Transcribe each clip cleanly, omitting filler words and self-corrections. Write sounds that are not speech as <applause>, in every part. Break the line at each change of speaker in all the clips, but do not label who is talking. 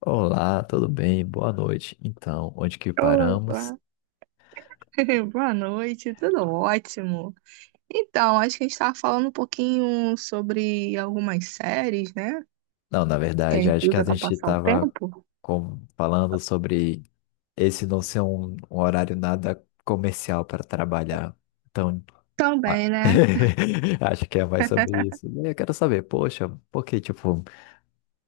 Olá, tudo bem? Boa noite. Então, onde que paramos?
Olá, <laughs> boa noite, tudo ótimo. Então, acho que a gente estava falando um pouquinho sobre algumas séries, né?
Não, na
Que a
verdade,
gente
acho que a
usa para
gente
passar o
estava
tempo.
falando sobre esse não ser um horário nada comercial para trabalhar. Então, a-
Também, né?
<laughs> acho que é mais sobre isso. Eu quero saber, poxa, por que, tipo,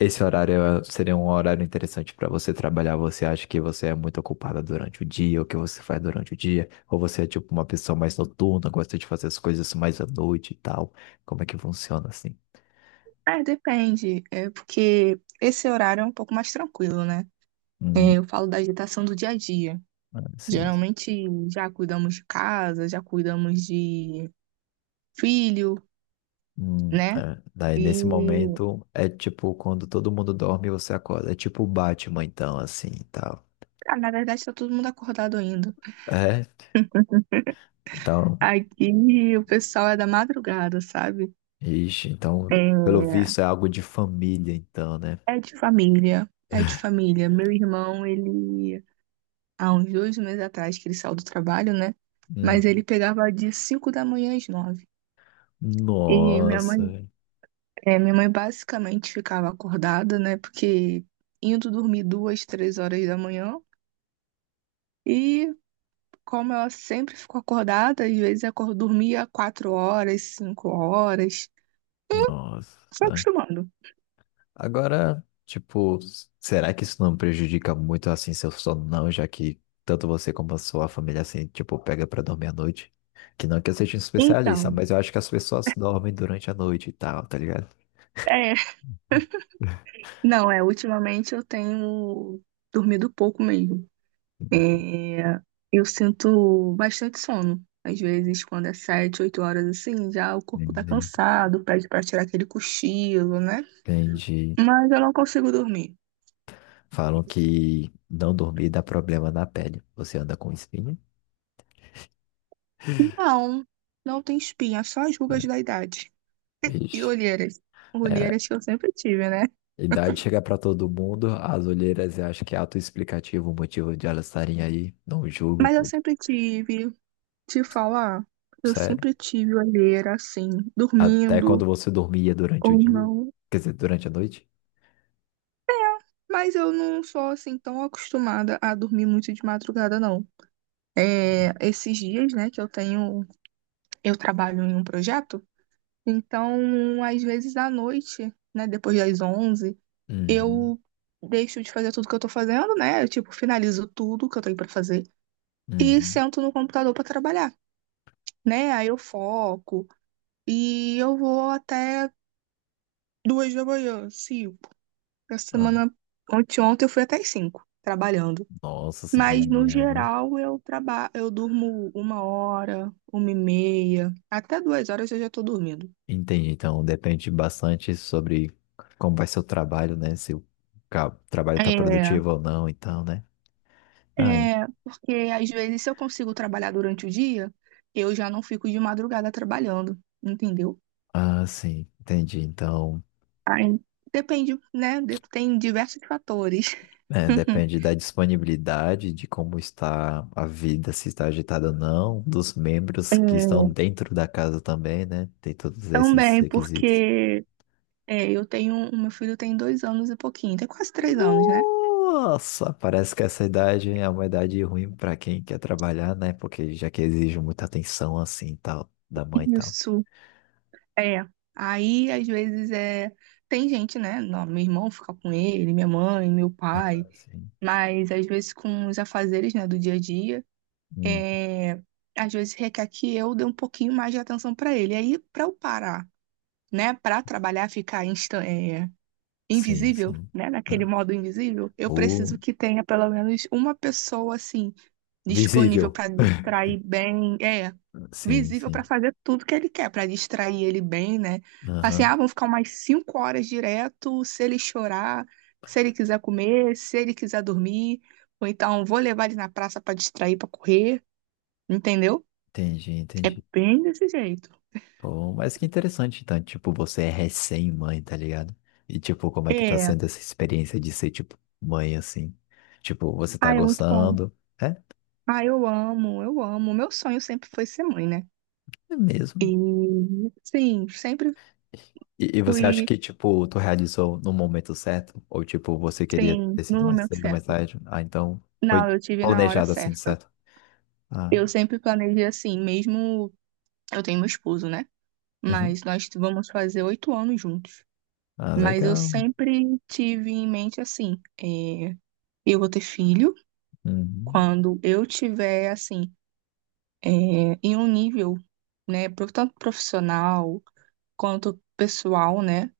esse horário seria um horário interessante para você trabalhar. Você acha que você é muito ocupada durante o dia, o que você faz durante o dia? Ou você é tipo uma pessoa mais noturna, gosta de fazer as coisas mais à noite e tal? Como é que funciona assim?
É, depende. É porque esse horário é um pouco mais tranquilo, né? É,
Hum,
eu falo da agitação do dia a dia.
ah, sim. Sim.
Geralmente já cuidamos de casa, já cuidamos de filho, né?
É. Daí nesse
E,
momento é tipo quando todo mundo dorme e você acorda. É tipo o Batman então assim e tal.
ah, na verdade, tá todo mundo acordado ainda.
É. Então,
Aqui o pessoal é da madrugada, sabe?
ixi, então pelo
É,
visto é algo de família então, né?
é de família, é de família. Meu irmão, ele, há uns 2 meses atrás que ele saiu do trabalho, né?
Hum.
Mas ele pegava de 5 da manhã às 9. E minha mãe,
Nossa.
minha mãe basicamente ficava acordada, né? Porque indo dormir 2, 3 horas da manhã. E como ela sempre ficou acordada, às vezes dormia 4 horas, 5 horas. Foi
Nossa.
acostumando.
Agora, tipo, será que isso não prejudica muito assim seu sono, não? Já que tanto você como a sua família assim, tipo, pega pra dormir à noite. Que não que eu seja um especialista,
Então,
mas eu acho que as pessoas dormem durante a noite e tal, tá ligado?
é, não, ultimamente eu tenho dormido pouco mesmo.
<laughs>
É, eu sinto bastante sono. Às vezes, quando é 7, 8 horas assim, já o corpo tá
Entendi.
cansado, pede pra tirar aquele cochilo, né?
Entendi.
Mas eu não consigo dormir.
Falam que não dormir dá problema na pele. Você anda com espinha?
Não, não tem espinha, só as rugas
É.
da idade. E
Vixe.
olheiras.
É,
Olheiras que eu sempre tive, né?
idade chega pra todo mundo, as olheiras eu acho que é autoexplicativo o motivo de elas estarem aí. Não julgo,
Mas eu
pô.
sempre tive, te falar, eu
Sério.
sempre tive olheira assim,
Até
dormindo
quando você dormia durante o
ou
dia?
não.
Quer dizer, durante a noite?
Mas eu não sou assim tão acostumada a dormir muito de madrugada, não. É, esses dias, né, que eu tenho, eu trabalho em um projeto, então, às vezes à noite, né, depois das 11,
Uhum.
eu deixo de fazer tudo que eu tô fazendo, né, eu, tipo, finalizo tudo que eu tenho pra fazer e
Uhum.
sento no computador pra trabalhar, né, aí eu foco e eu vou até 2 da manhã, cinco. Essa
Ah,
semana, ontem eu fui até as 5 trabalhando.
nossa, cinco da
Mas no
manhã, né?
geral eu trabalho, eu durmo 1 hora, uma e meia, até 2 horas eu já tô dormindo.
Entendi. Então, depende bastante sobre como vai ser o trabalho, né? Se o trabalho tá
É,
produtivo ou não, então, né? Ah, en-
é, porque às vezes se eu consigo trabalhar durante o dia, eu já não fico de madrugada trabalhando, entendeu?
ah, sim, entendi. Então,
Aí, depende, né? Tem diversos fatores.
é, depende
<laughs>
da disponibilidade, de como está a vida, se está agitada ou não, dos membros
É,
que estão dentro da casa também, né? Tem todos esses
também
requisitos.
porque o meu filho tem 2 anos e pouquinho, tem quase 3 anos, né?
Nossa, parece que essa idade é uma idade ruim pra quem quer trabalhar, né? Porque já que exige muita atenção assim, tal, da mãe e tal.
Isso. É. Aí, às vezes, é. Tem gente, né? Não, meu irmão fica com ele, minha mãe, meu pai.
Sim.
Mas, às vezes, com os afazeres, né, do dia a dia,
Hum.
é... às vezes requer que eu dê um pouquinho mais de atenção pra ele. Aí, pra eu parar, né? Pra trabalhar, ficar
Sim,
invisível,
sim.
né? Naquele
Ah,
modo invisível, eu
o
preciso que tenha pelo menos uma pessoa, assim, disponível
visível.
para
<laughs>
distrair bem,
Sim,
visível para
sim.
fazer tudo que ele quer, para distrair ele bem, né? Assim, ah,
Aham.
vão ficar umas 5 horas direto, se ele chorar, se ele quiser comer, se ele quiser dormir, ou então vou levar ele na praça para distrair, para correr, entendeu?
Entendi,
É
entendi.
bem desse jeito.
Pô, mas que interessante, então, tipo, você é recém-mãe, tá ligado? E, tipo, como é que tá
É,
sendo essa experiência de ser, tipo, mãe, assim? Tipo, você tá
ah, é muito bom.
gostando? É,
Ah, eu amo, eu amo. Meu sonho sempre foi ser mãe, né?
é
E
mesmo.
sim, sempre
E você acha
fui,
que, tipo, tu realizou no momento certo? Ou, tipo, você queria
sim,
ter
no
sido mais
momento
cedo, mais
certo.
tarde? Ah, então foi
Não, eu tive na hora
planejado assim, de
certa.
certo? Ah,
Eu sempre planejei assim, mesmo eu tenho meu esposo, né?
uhum.
Mas nós vamos fazer 8 anos juntos.
Ah,
Mas eu
legal, né?
sempre tive em mente assim, eu vou ter filho
Uhum.
quando eu tiver assim, é, em um nível, né, tanto profissional quanto pessoal, né,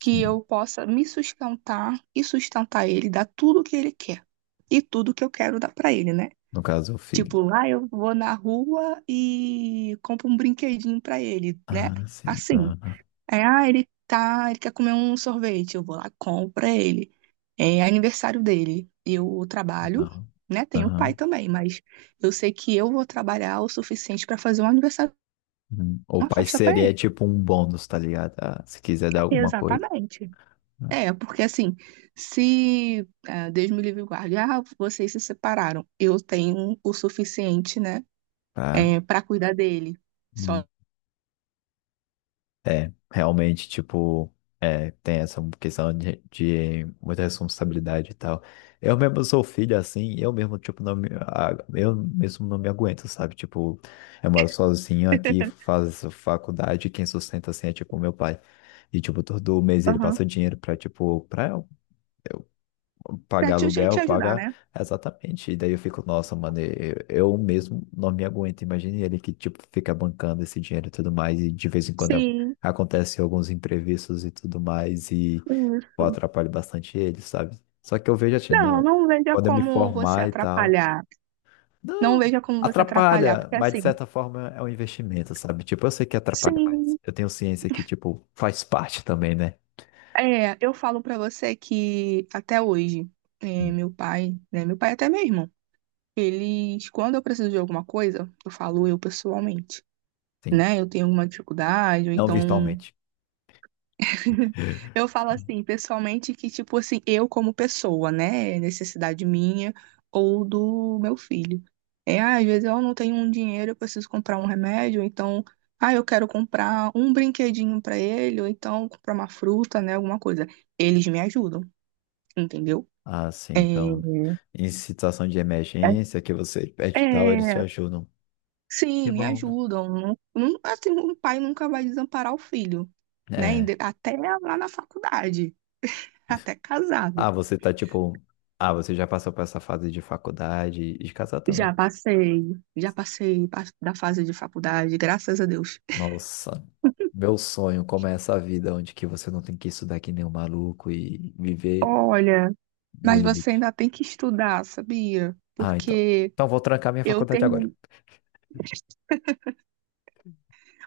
que eu possa me sustentar e sustentar ele, dar tudo o que ele quer e tudo que eu quero dar pra ele, né?
No caso, o filho.
Tipo, lá eu vou na rua e compro um brinquedinho pra ele, né?
Ah, sim.
Assim.
Aham.
É, ah, ele quer comer um sorvete, eu vou lá, compro pra ele. É aniversário dele. Eu trabalho,
Não.
né? Tenho pai
Aham.
também, mas eu sei que eu vou trabalhar o suficiente pra fazer um aniversário,
Uhum. O
uma
pai
festa pra
seria,
ele.
tipo, um bônus, tá ligado? Ah, se quiser dar alguma coisa.
Exatamente.
Ah,
É, porque assim, se ah, Deus me livre e guarde, ah, vocês se separaram, eu tenho o suficiente, né,
tá.
para cuidar dele. Só.
É, realmente, tipo, é, tem essa questão de muita responsabilidade e tal. Eu mesmo sou filho, assim, eu mesmo, tipo, não me, a- eu mesmo não me aguento, sabe? Tipo, eu moro sozinho aqui, faço faculdade, quem sustenta, assim, é, tipo, meu pai. E, tipo, todo mês ele passa dinheiro pra, tipo, pra
Pra
pagar
te,
aluguel,
te ajudar,
pagar.
né?
Exatamente. E daí eu fico, nossa, mano, eu mesmo não me aguento. Imagine ele que, tipo, fica bancando esse dinheiro e tudo mais, e de vez em quando
Sim,
acontecem alguns imprevistos e tudo mais, e eu
isso.
atrapalho bastante ele, sabe? Só que eu vejo assim,
Não,
não,
não veja
quando eu me
como você
formar e tal,
atrapalhar. Não
não,
veja como você atrapalhar,
atrapalha,
porque
mas de
assim,
certa forma é um investimento, sabe? Tipo, eu sei que atrapalha, mas
sim,
eu tenho ciência que, tipo, faz parte também, né?
eu falo pra você que até hoje,
Hum.
meu pai, né, meu pai até mesmo, eles, quando eu preciso de alguma coisa, eu falo eu pessoalmente,
Sim,
né? Eu tenho alguma dificuldade, ou
não
então
virtualmente.
<laughs> eu falo assim, pessoalmente, que, tipo assim, eu como pessoa, né? É necessidade minha ou do meu filho. É, ah, às vezes eu não tenho um dinheiro, eu preciso comprar um remédio, ou então, ah, eu quero comprar um brinquedinho pra ele, ou então comprar uma fruta, né? Alguma coisa. Eles me ajudam, entendeu?
Ah, sim.
É,
Então, em situação de emergência, que você
é,
pede tal, eles te
é,
ajudam. Que
sim, me
bom.
ajudam. Não, assim, um pai nunca vai desamparar o filho, né?
É.
Até lá na faculdade, até casado.
Ah, você tá tipo. Ah, você já passou por essa fase de faculdade e de casar também.
Já passei, já passei da fase de faculdade, graças a Deus.
Nossa, meu sonho, como é essa vida onde que você não tem que estudar que nem um maluco e viver
Olha,
no
mas você
limite.
ainda tem que estudar, sabia?
Ah, então.
Porque
Então vou trancar minha
eu
faculdade agora.
terminei. <laughs>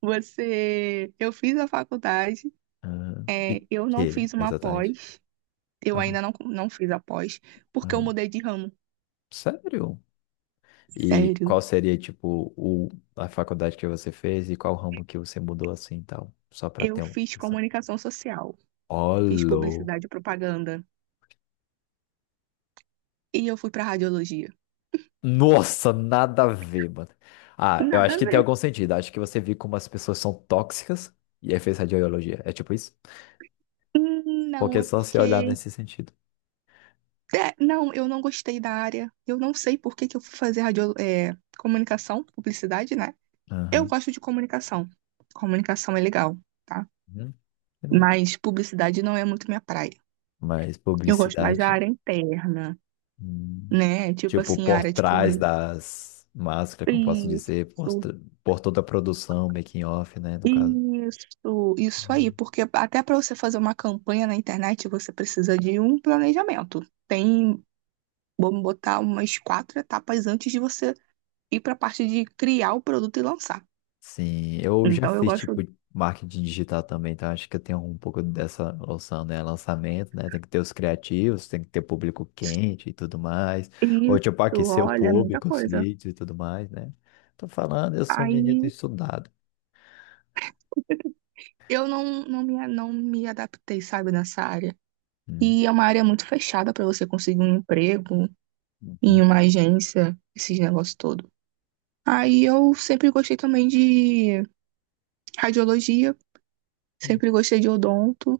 Eu fiz a faculdade,
Ah, e
eu não
que,
fiz uma
exatamente?
pós, eu
Ah,
ainda
não.
não, não fiz a pós, porque eu
Ah,
mudei de ramo.
sério? E
Sério,
qual seria, tipo, o, a faculdade que você fez e qual ramo que você mudou assim e tal? Só pra
eu
ter uma
fiz
noção.
comunicação social,
Ó,
fiz
louco.
publicidade e propaganda, e eu fui para radiologia.
Nossa, nada a ver, mano. Ah, eu
Nada
acho
a
que tem
ver.
algum sentido. Acho que você viu como as pessoas são tóxicas e aí fez radiologia. É tipo isso?
Hum.
Porque
Não,
é
é
só se olhar
porque,
nesse sentido.
Não, eu não gostei da área. Eu não sei por que que eu fui fazer comunicação, publicidade, né? Eu
Aham.
gosto de comunicação. Comunicação é legal, tá?
Uhum. Tá bom.
Mas publicidade não é muito minha praia.
Mas
Eu gosto mais da
publicidade,
área interna,
hum,
né? Tipo
tipo,
assim,
por
área de
trás
comunicação.
das máscaras, como posso dizer,
Isso,
por toda a produção, making off, né, no caso.
isso aí. Porque até para você fazer uma campanha na internet, você precisa de um planejamento. Tem, vamos botar umas quatro etapas antes de você ir para a parte de criar o produto e lançar.
Sim, eu já
Então eu
fiz tipo
gosto
marketing digital também, então acho que eu tenho um pouco dessa noção, né? Lançamento, né? Tem que ter os criativos, tem que ter público quente e tudo mais. Ou tipo,
isso,
aquecer o
olha, é muita
público, os
coisa.
leads e tudo mais, né? Tô falando, eu sou um menino
Aí
estudado.
eu não me adaptei, sabe, nessa área.
Hum.
E é uma área muito fechada para você conseguir um emprego em
Uhum.
uma agência, esses negócios todo. Aí eu sempre gostei também de radiologia,
Uhum.
sempre gostei de odonto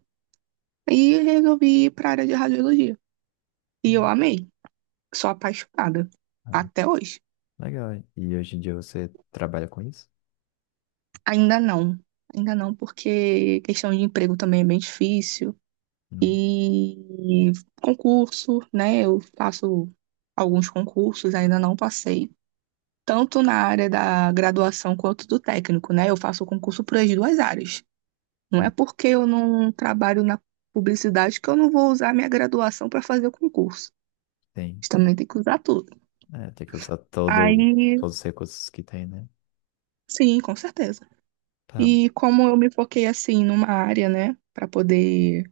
e resolvi ir para a área de radiologia. E eu
Uhum.
amei, sou apaixonada
Ah,
até hoje.
legal, hein? E hoje em dia você trabalha com isso?
Ainda não, ainda não, porque questão de emprego também é bem difícil.
Hum.
E concurso, né? Eu faço alguns concursos, ainda não passei, tanto na área da graduação quanto do técnico, né? Eu faço concurso para as duas áreas. Não é
Hum.
porque eu não trabalho na publicidade que eu não vou usar minha graduação para fazer o concurso.
Tem.
A também tem que usar tudo.
É, tem que usar todo,
Aí,
todos os recursos que tem, né?
sim, com certeza.
Tá.
E como eu me foquei assim numa área, né, para poder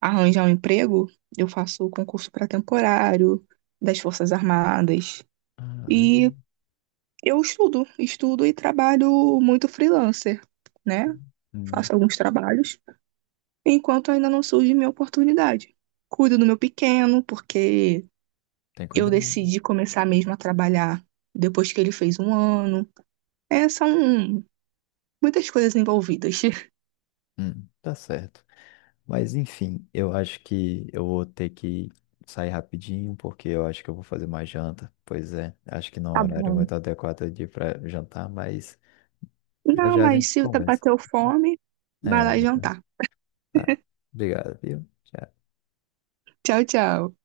arranjar um emprego, eu faço concurso para temporário das Forças Armadas.
Ah, legal.
E eu estudo, estudo e trabalho muito freelancer, né?
Hum.
Faço alguns trabalhos, enquanto ainda não surge minha oportunidade. Cuido do meu pequeno, porque
Tem
eu
cuidado.
decidi começar mesmo a trabalhar depois que ele fez 1 ano. É, são muitas coisas envolvidas. <laughs>
Tá certo. Mas enfim, eu acho que eu vou ter que sair rapidinho, porque eu acho que eu vou fazer uma janta. Pois é, acho que não é um
Tá
horário
bom.
muito adequado de ir para jantar, mas já
Não,
já a
mas
gente
se
conversa.
bateu fome, vai
É,
lá jantar.
tá. Obrigado, viu? Tchau.
Tchau, tchau.